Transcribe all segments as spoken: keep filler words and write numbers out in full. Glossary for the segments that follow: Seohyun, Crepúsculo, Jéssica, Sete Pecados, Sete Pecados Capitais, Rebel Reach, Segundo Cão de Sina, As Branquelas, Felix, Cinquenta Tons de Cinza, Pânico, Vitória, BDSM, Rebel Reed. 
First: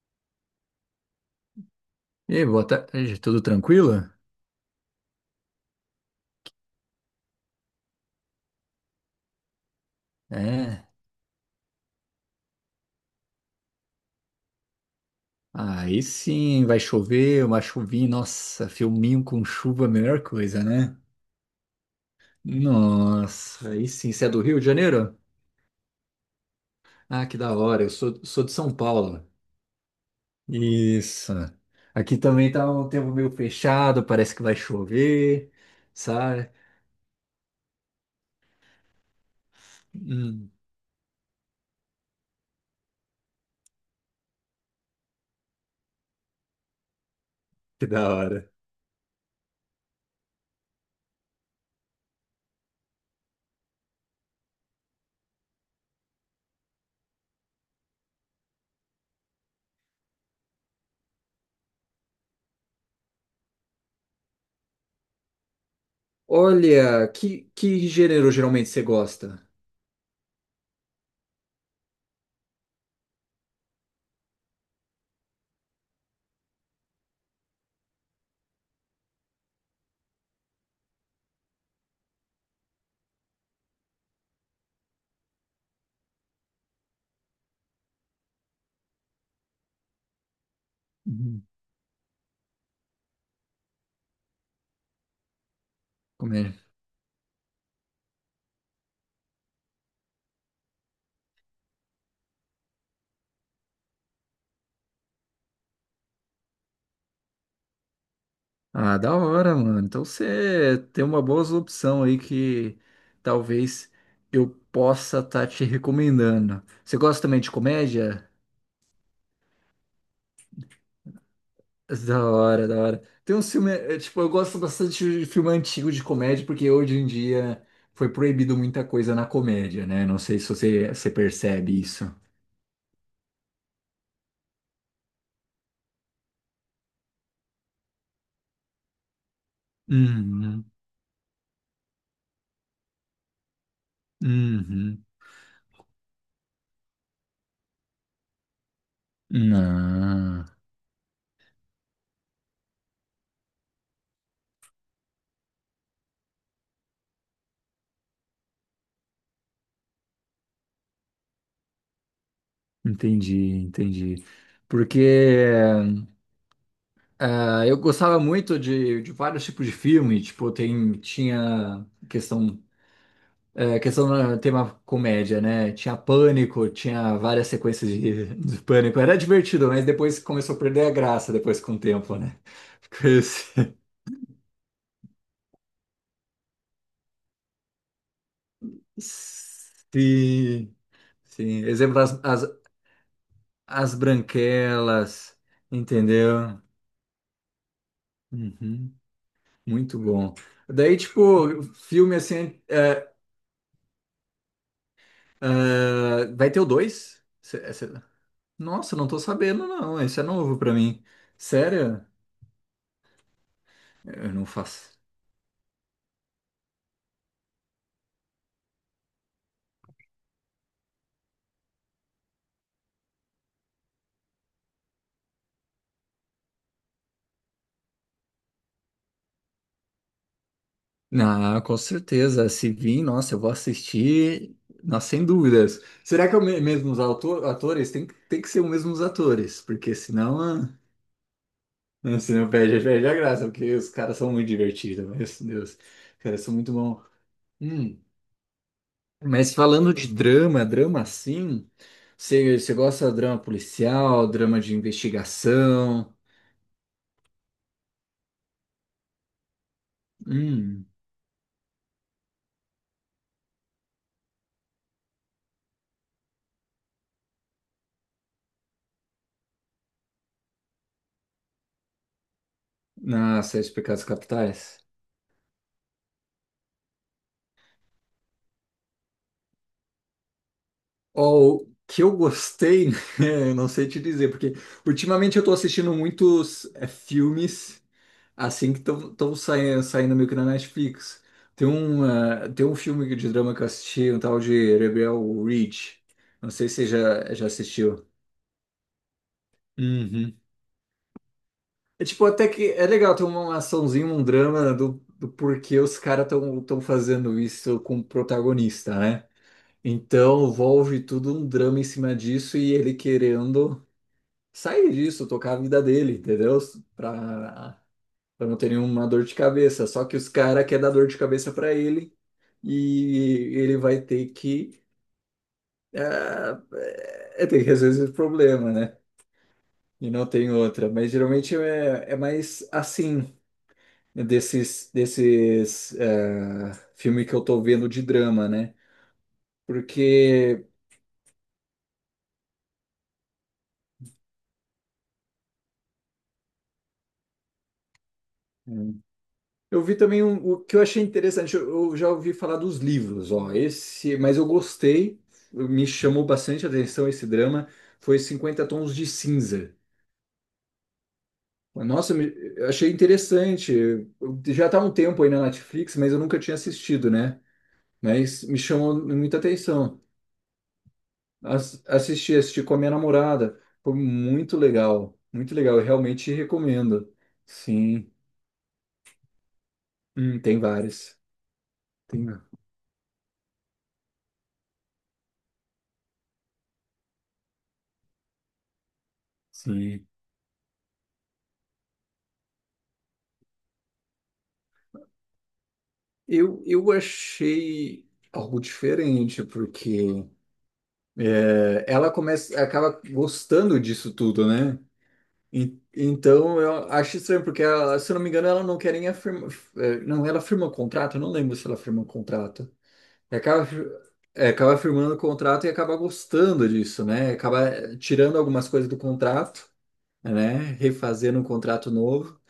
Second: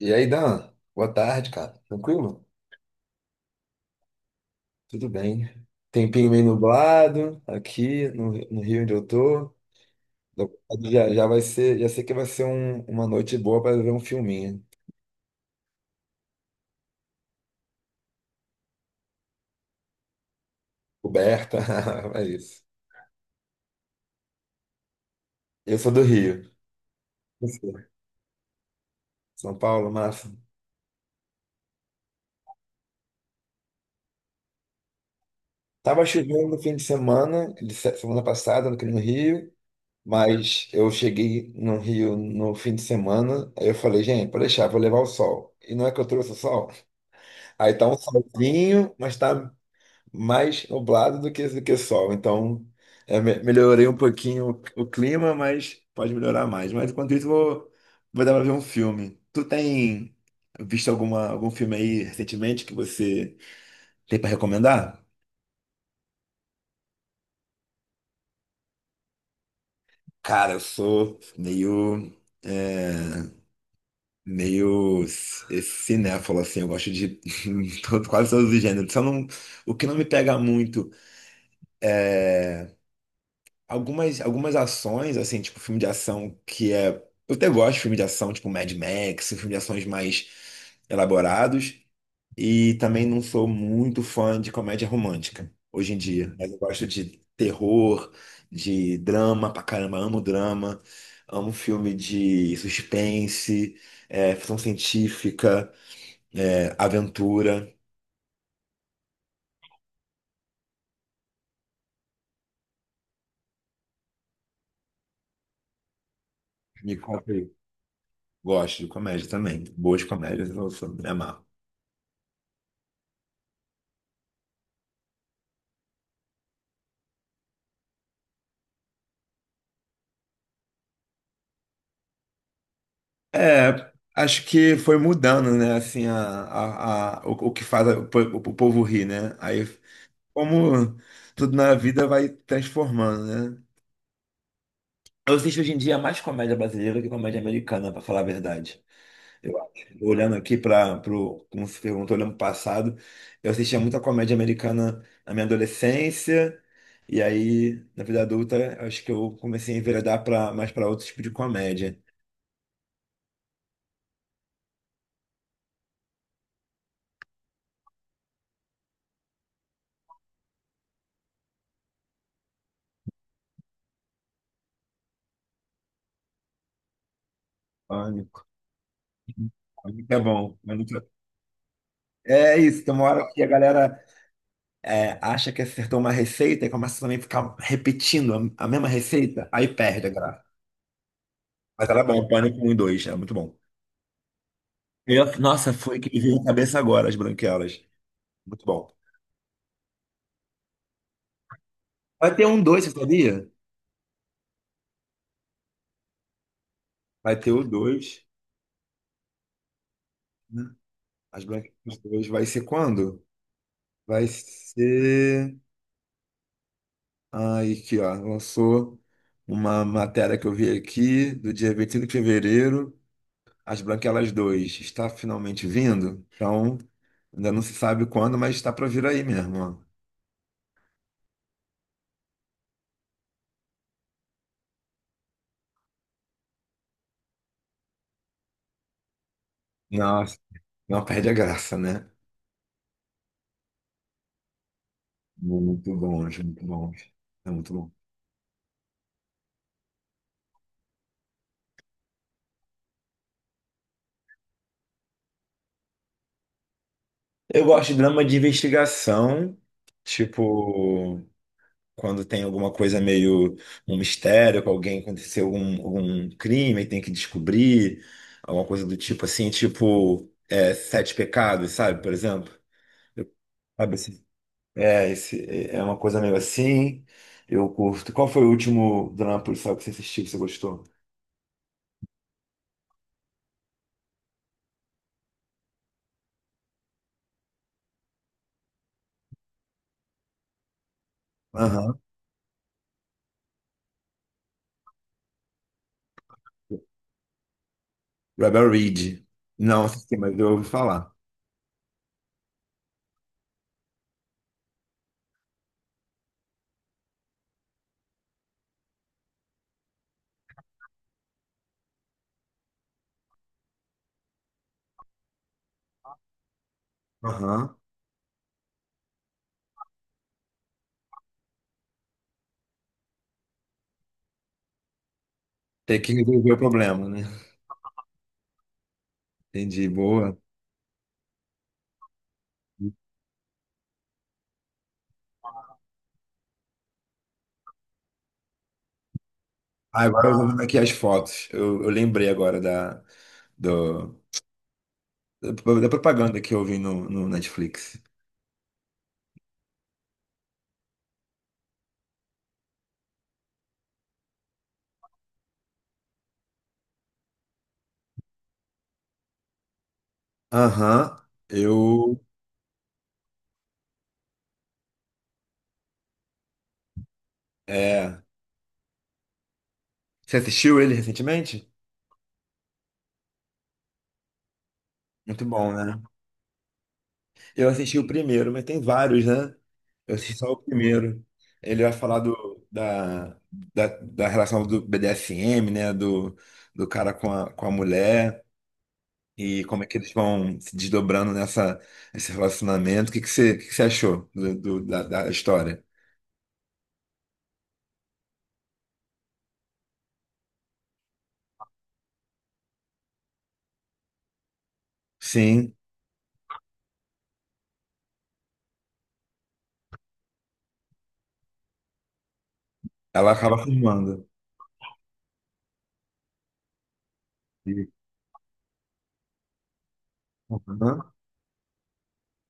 E aí, Dan? Boa tarde, cara. E Tranquilo? aí, boa tarde, tudo tranquilo? Tudo bem. Tempinho meio nublado aqui no, no Rio onde eu tô. É, Já, já vai ser, já sei que vai ser um- uma noite boa para ver um filminho. aí sim, vai chover, uma chuvinha, nossa, filminho com chuva, é a melhor coisa, né? Coberta, é isso. Nossa, aí sim, você é do Rio de Janeiro? Eu sou do Rio. Ah, que da hora, eu Você? sou, sou de São Paulo. São Paulo, massa. Isso. Aqui também tá um tempo meio fechado, parece que vai chover, Tava chovendo sabe? no fim de semana, de se- semana passada aqui no Rio, Hum, mas eu cheguei no Rio no fim de semana, aí eu falei, gente, pode deixar, vou levar o sol. E não é que eu trouxe o sol? Aí tá que um da hora. solzinho, mas tá mais nublado do que, do que sol. Então, é, me- melhorei um pouquinho o, o clima, mas pode melhorar mais. Mas enquanto isso, vou, vou dar pra ver um filme. Tu tem visto alguma, algum filme aí recentemente que você tem pra recomendar? Olha, que, que gênero geralmente você gosta? Cara, eu sou meio. é, meio c- cinéfalo, assim, eu gosto de todo- quase todos os gêneros. Só não, o que não me pega muito. Algumas, algumas ações, assim, tipo filme de ação que é. Eu até gosto de filme de ação, tipo Mad Max, filme de ações mais elaborados. E também não sou muito fã de comédia romântica hoje em dia. Mas Uhum. eu gosto de terror, de drama pra caramba, amo drama, amo filme de suspense, é, ficção científica, é, aventura. Ah, da hora, mano. Então você tem uma boa opção aí que talvez eu possa estar te recomendando. Me Você gosta também de comprei. comédia? Gosto de comédia também. Boas comédias, eu sou- me amarro. Da hora, da hora. Tem um filme, é, tipo, eu gosto bastante de filme antigo de comédia, porque hoje em dia foi proibido muita coisa na comédia, né? Não sei se você, você percebe isso. É, acho que foi mudando, né? Assim, a, a, a- o, o que faz o, po- o povo rir, né? Aí, Uhum, como tudo na vida vai transformando, né? uhum. Eu assisto hoje em dia mais comédia brasileira que comédia americana, pra falar a verdade. Eu acho. Olhando Não, aqui para pro, como se perguntou, olhando pro passado, eu assistia muita comédia americana na minha adolescência, e aí, na vida adulta, eu acho que eu comecei a enveredar pra, mais para outro tipo de comédia. entendi, entendi. Porque Ah, eu gostava muito de, de vários tipos de filme, tipo, tem, tinha questão, é, questão no tema comédia, né? Tinha Pânico, tinha várias sequências de, Pânico. de Pânico. Era divertido, mas Pânico é depois bom. começou a perder a graça depois com o tempo, né? É isso, tem uma Porque hora que a se- galera é, acha que acertou uma receita e começa também a ficar repetindo a, a mesma receita, aí perde a graça. Sim, sim. Mas Exemplo, era as, bom, as, Pânico um e dois é muito bom. as branquelas, Eu- nossa, foi que me veio na entendeu? cabeça agora, as branquelas. Muito bom. Uhum. Muito bom. Daí, tipo, filme Vai ter assim, um dois, você é, sabia? é, vai ter o dois? Vai ter o dois. Nossa, não tô sabendo, não. Isso é novo Né? pra mim. As branquelas Sério? dois. Vai ser quando? Vai Eu não faço. ser. Ai, aqui, ó, lançou uma matéria que eu vi aqui, do dia vinte e cinco de fevereiro. As Branquelas dois está finalmente vindo, então ainda não se sabe quando, mas está para vir aí mesmo. Ó. Ah, com certeza. Se vir, nossa, eu vou assistir. Nossa, sem dúvidas. Será que é o me- mesmo os auto- atores? Tem, que- tem que ser os mesmos atores, porque Nossa, senão, ah, não perde a graça, né? né, senão perde, perde a graça, porque os caras são muito divertidos, meu Deus. Muito Os bom, caras gente, são muito muito bom. bons. É muito bom. Hum, Mas falando de drama, drama assim, você você gosta de drama policial, drama de investigação? Eu gosto de drama de investigação, Hum. tipo, quando tem alguma coisa meio um mistério, que alguém aconteceu algum, algum crime e tem que descobrir, alguma coisa do tipo assim, tipo, é, Sete Pecados, sabe, por exemplo? Eu- Ah, Sete Sabe, Pecados assim, Capitais. é, esse, é é uma coisa meio assim. Eu curto. Qual foi o último drama policial que você assistiu, que você gostou? Ó, o que eu gostei, eu não sei te dizer, porque ultimamente eu tô assistindo muitos é, filmes assim que estão saindo, saindo meio que na Netflix. Tem Aham. Um, ah, tem um filme de drama que eu assisti, um tal de Rebel Reach. Não sei se você já, já assistiu. Rebel Reed. Não assisti, mas Uhum. eu ouvi falar. É tipo, até que é legal ter uma açãozinha, um drama do, do porquê os caras estão tão tão fazendo isso com o protagonista, né? Então, envolve tudo um drama em cima disso e ele querendo sair disso, tocar a vida dele, entendeu? Aham. Pra, pra não ter nenhuma dor de cabeça. Só que os caras querem dar dor de cabeça pra ele e ele vai ter que, Tem que resolver o ah, problema, né? é, ter que resolver esse problema, né? Entendi, E não boa. tem outra. Mas geralmente é, é mais assim, né, desses, desses ah, filmes que eu tô vendo de drama, né? Ah, agora eu vou vendo Porque. aqui as fotos. Eu, eu lembrei agora da, do- da, da propaganda que eu vi no, no Netflix. Eu vi também um- o que eu achei interessante, eu, eu já ouvi falar dos livros, ó, esse, mas eu gostei, me chamou bastante a atenção esse drama, foi Cinquenta Tons de Cinza. Aham. Nossa, Eu. me- eu achei interessante, eu- já tá há um tempo aí na Netflix, mas eu nunca tinha assistido, né? É. Mas me chamou muita atenção. Você assistiu ele recentemente? As- assisti, assisti com a minha namorada, foi muito legal, Muito muito bom, legal, eu né? realmente recomendo. Eu assisti o Sim. primeiro, mas tem vários, né? Eu assisti Hum, só o Tem vários. primeiro. Ele vai falar Tem, do, da, da, da relação do B D S M, né? Do, do cara com a, com a mulher e como é que sim. eles vão se desdobrando nessa, nesse relacionamento. O que que você, o que que você achou do, do- da, da história? Eu, eu achei algo diferente, porque é, ela começa, acaba gostando disso tudo, né? Sim, E- então eu acho estranho, porque ela, se eu não me engano, ela não quer nem afirmar. é, Não, ela firma o contrato, eu não lembro se ela firma o contrato. ela E acaba Acaba, fir- firmando. é, acaba firmando o contrato e acaba gostando disso, né? Acaba E- eh, tirando algumas coisas do contrato, né? Uhum. Refazendo um contrato novo.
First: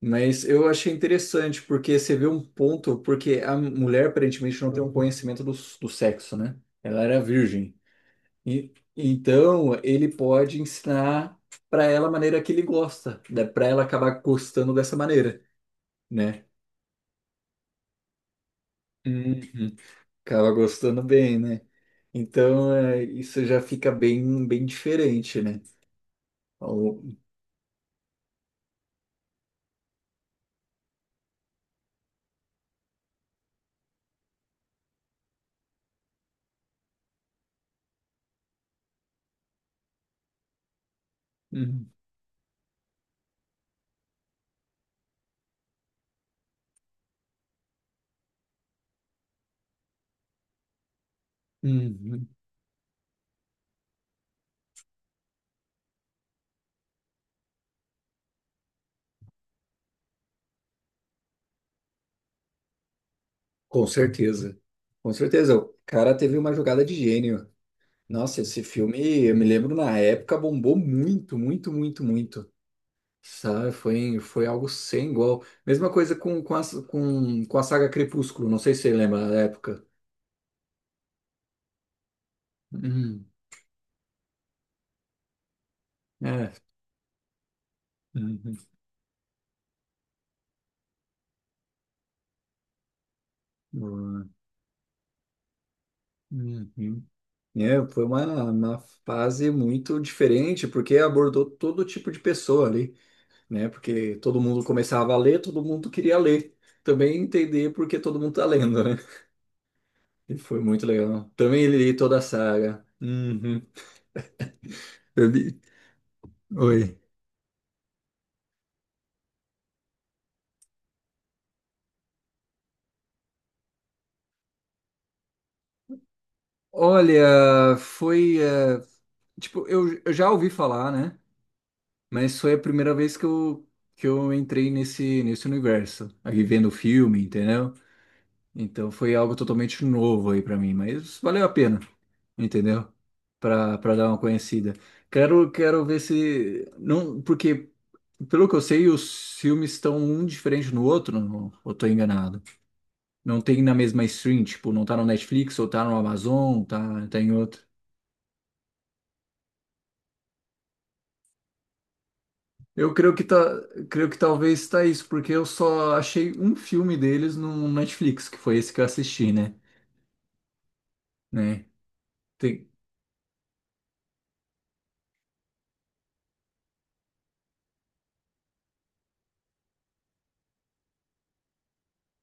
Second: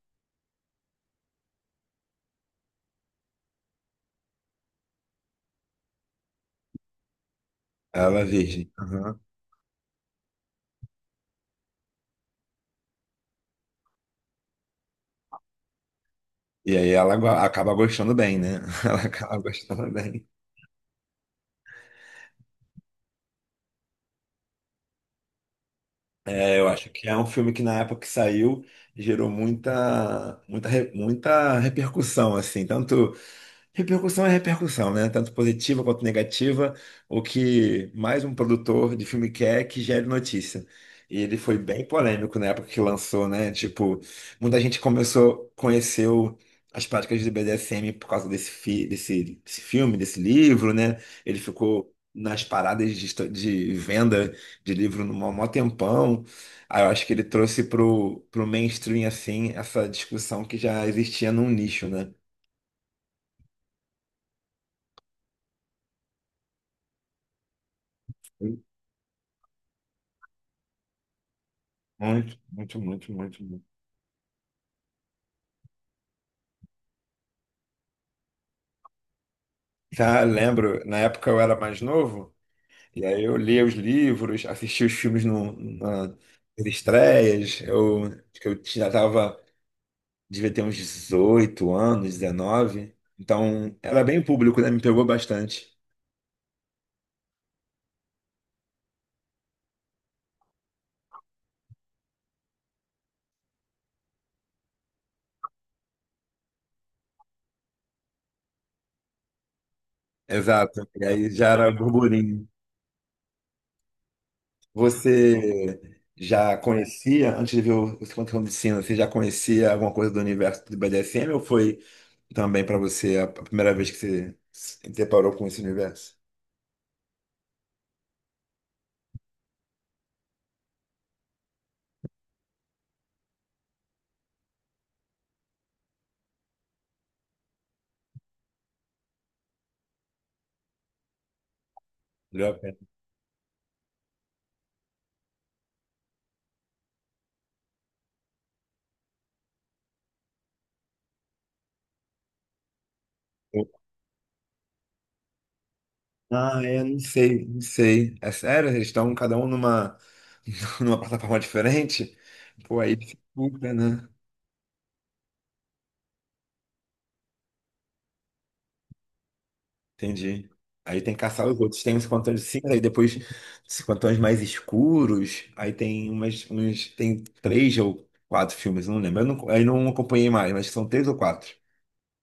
Mas eu achei interessante, porque você vê um ponto, porque a mulher aparentemente não tem um conhecimento do, do sexo, né? Ela era virgem. Ela é virgem. E, Uhum. então, ele pode ensinar para ela a maneira que ele gosta, né? Para ela acabar gostando dessa maneira, né? E aí ela go- acaba gostando bem, né? Ela acaba Uhum. gostando bem. Acaba gostando bem, né? Então, é, isso já fica bem, bem diferente, né? É, eu acho Ao- que é um filme que na época que saiu gerou muita, muita, re- muita repercussão, assim, tanto repercussão é repercussão, né? Tanto positiva quanto negativa. O que mais um produtor de filme quer é que gere notícia. E ele foi bem Uhum. polêmico na época que lançou, né? Tipo, muita gente começou, conheceu as práticas do B D S M por causa desse, fi- desse, desse filme, desse livro, né? Ele ficou Uhum. nas paradas de, esto- de venda de livro no maior maior tempão. Aí eu acho que ele trouxe pro, pro mainstream, assim, essa discussão que já existia num nicho, né? Com certeza. Com certeza. O cara teve uma jogada de gênio. Nossa, esse filme, eu me lembro na época, bombou muito, muito, muito, Muito, muito. muito, muito, muito, muito. Sabe? Foi, foi algo sem igual. Mesma coisa com, com, a, com, com a saga Crepúsculo, não sei se você lembra da época. Já lembro, na época eu era mais novo, e aí Uhum. eu lia os livros, assistia os filmes no, na, nas É. estreias, eu, acho que Uhum. eu já tava, devia ter uns dezoito anos, dezenove, então era bem Uhum. público, né? Me pegou bastante. Uhum. É, foi uma, uma fase muito diferente, porque abordou todo tipo de pessoa ali, né? Porque todo mundo começava a ler, todo mundo queria ler. Também entender porque todo mundo tá lendo, né? E foi muito Exato, e legal. aí já Também era li toda a burburinho. saga. Uhum. Eu li- Você já Oi. conhecia, antes de ver o o Segundo Cão de Sina, você já conhecia alguma coisa do universo do B D S M ou foi também para você a a primeira vez que você se deparou com esse universo? Olha, foi. Eh, tipo, eu, eu já ouvi falar, né? Mas foi a primeira vez que eu, que eu entrei nesse, nesse universo. Aqui vendo o filme, entendeu? Então foi algo totalmente novo aí pra mim, mas valeu a pena, Valeu a pena. entendeu? Pra, pra dar uma conhecida. Quero, quero ver se. Não, porque, pelo que eu sei, os filmes estão um diferente no outro, não, eu tô enganado. Não tem Eu- na mesma stream, tipo, não tá no Netflix, ou tá no Ah, Amazon, é, não tá, tá em sei, não outro. sei. É sério, eles estão cada um numa, numa plataforma diferente? Pô, Eu aí creio que tá, dificulta, né? creio que talvez está isso, porque eu só achei um filme deles no Netflix, que foi esse que eu assisti, né? Entendi. Aí tem que caçar os Né? outros. Tem uns cantões de cinza, Tem... aí depois esses cantões mais escuros. Aí tem umas, uns, tem três ou quatro filmes, eu não lembro. Eu não, aí não acompanhei mais, mas são três ou quatro.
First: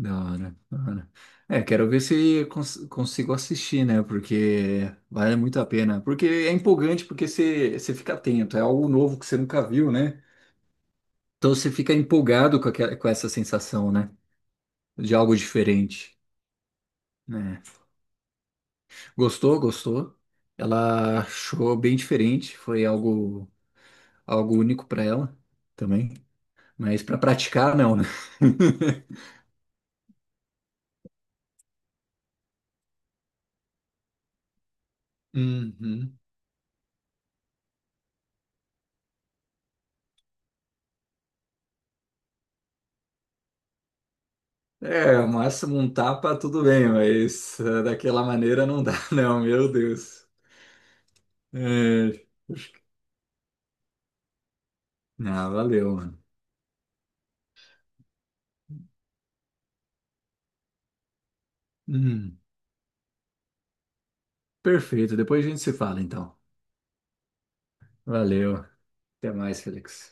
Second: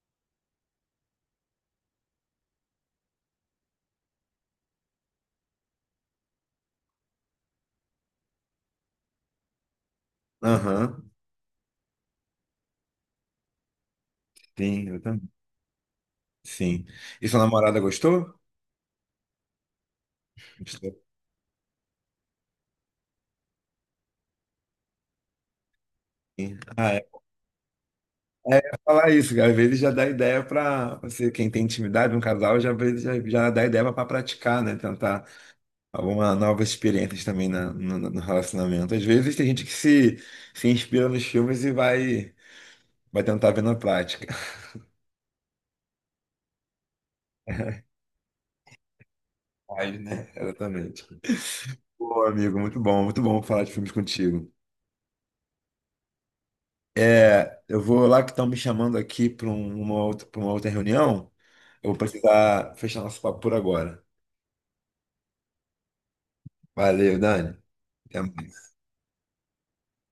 Da hora, da hora. É, quero ver se eu cons- consigo assistir, né? Porque vale muito a pena. Porque é empolgante, porque você você fica atento, é algo novo que você nunca viu, né? Aham, Então você fica empolgado com aquela, com essa sensação, né? sim, eu De também. algo diferente, Sim. E sua né? namorada gostou? Gostou, gostou. Ela achou bem diferente, foi algo algo único para ela também, Ah, mas é para praticar, não, né? pra falar isso, cara. Às vezes já dá ideia para você, quem tem intimidade, um casal, já, às vezes já, já dá ideia para praticar, né? Tentar Uhum. alguma nova experiência também na- no, no relacionamento. Às vezes tem gente que se, se inspira nos filmes e vai, vai tentar ver na prática. É, o máximo um tapa, tudo bem, mas eh, daquela maneira não dá, não, meu Vai, Deus. né? Exatamente. Pô, É. amigo, muito bom, muito bom falar de filmes contigo. Ah, valeu, mano. É, eu vou lá que estão me chamando aqui para uma outra, para uma outra reunião. Eu vou Hum, precisar fechar nosso papo por agora. Perfeito, depois a gente se fala, então. Valeu, Dani. Até Valeu. mais. Até mais, Felix.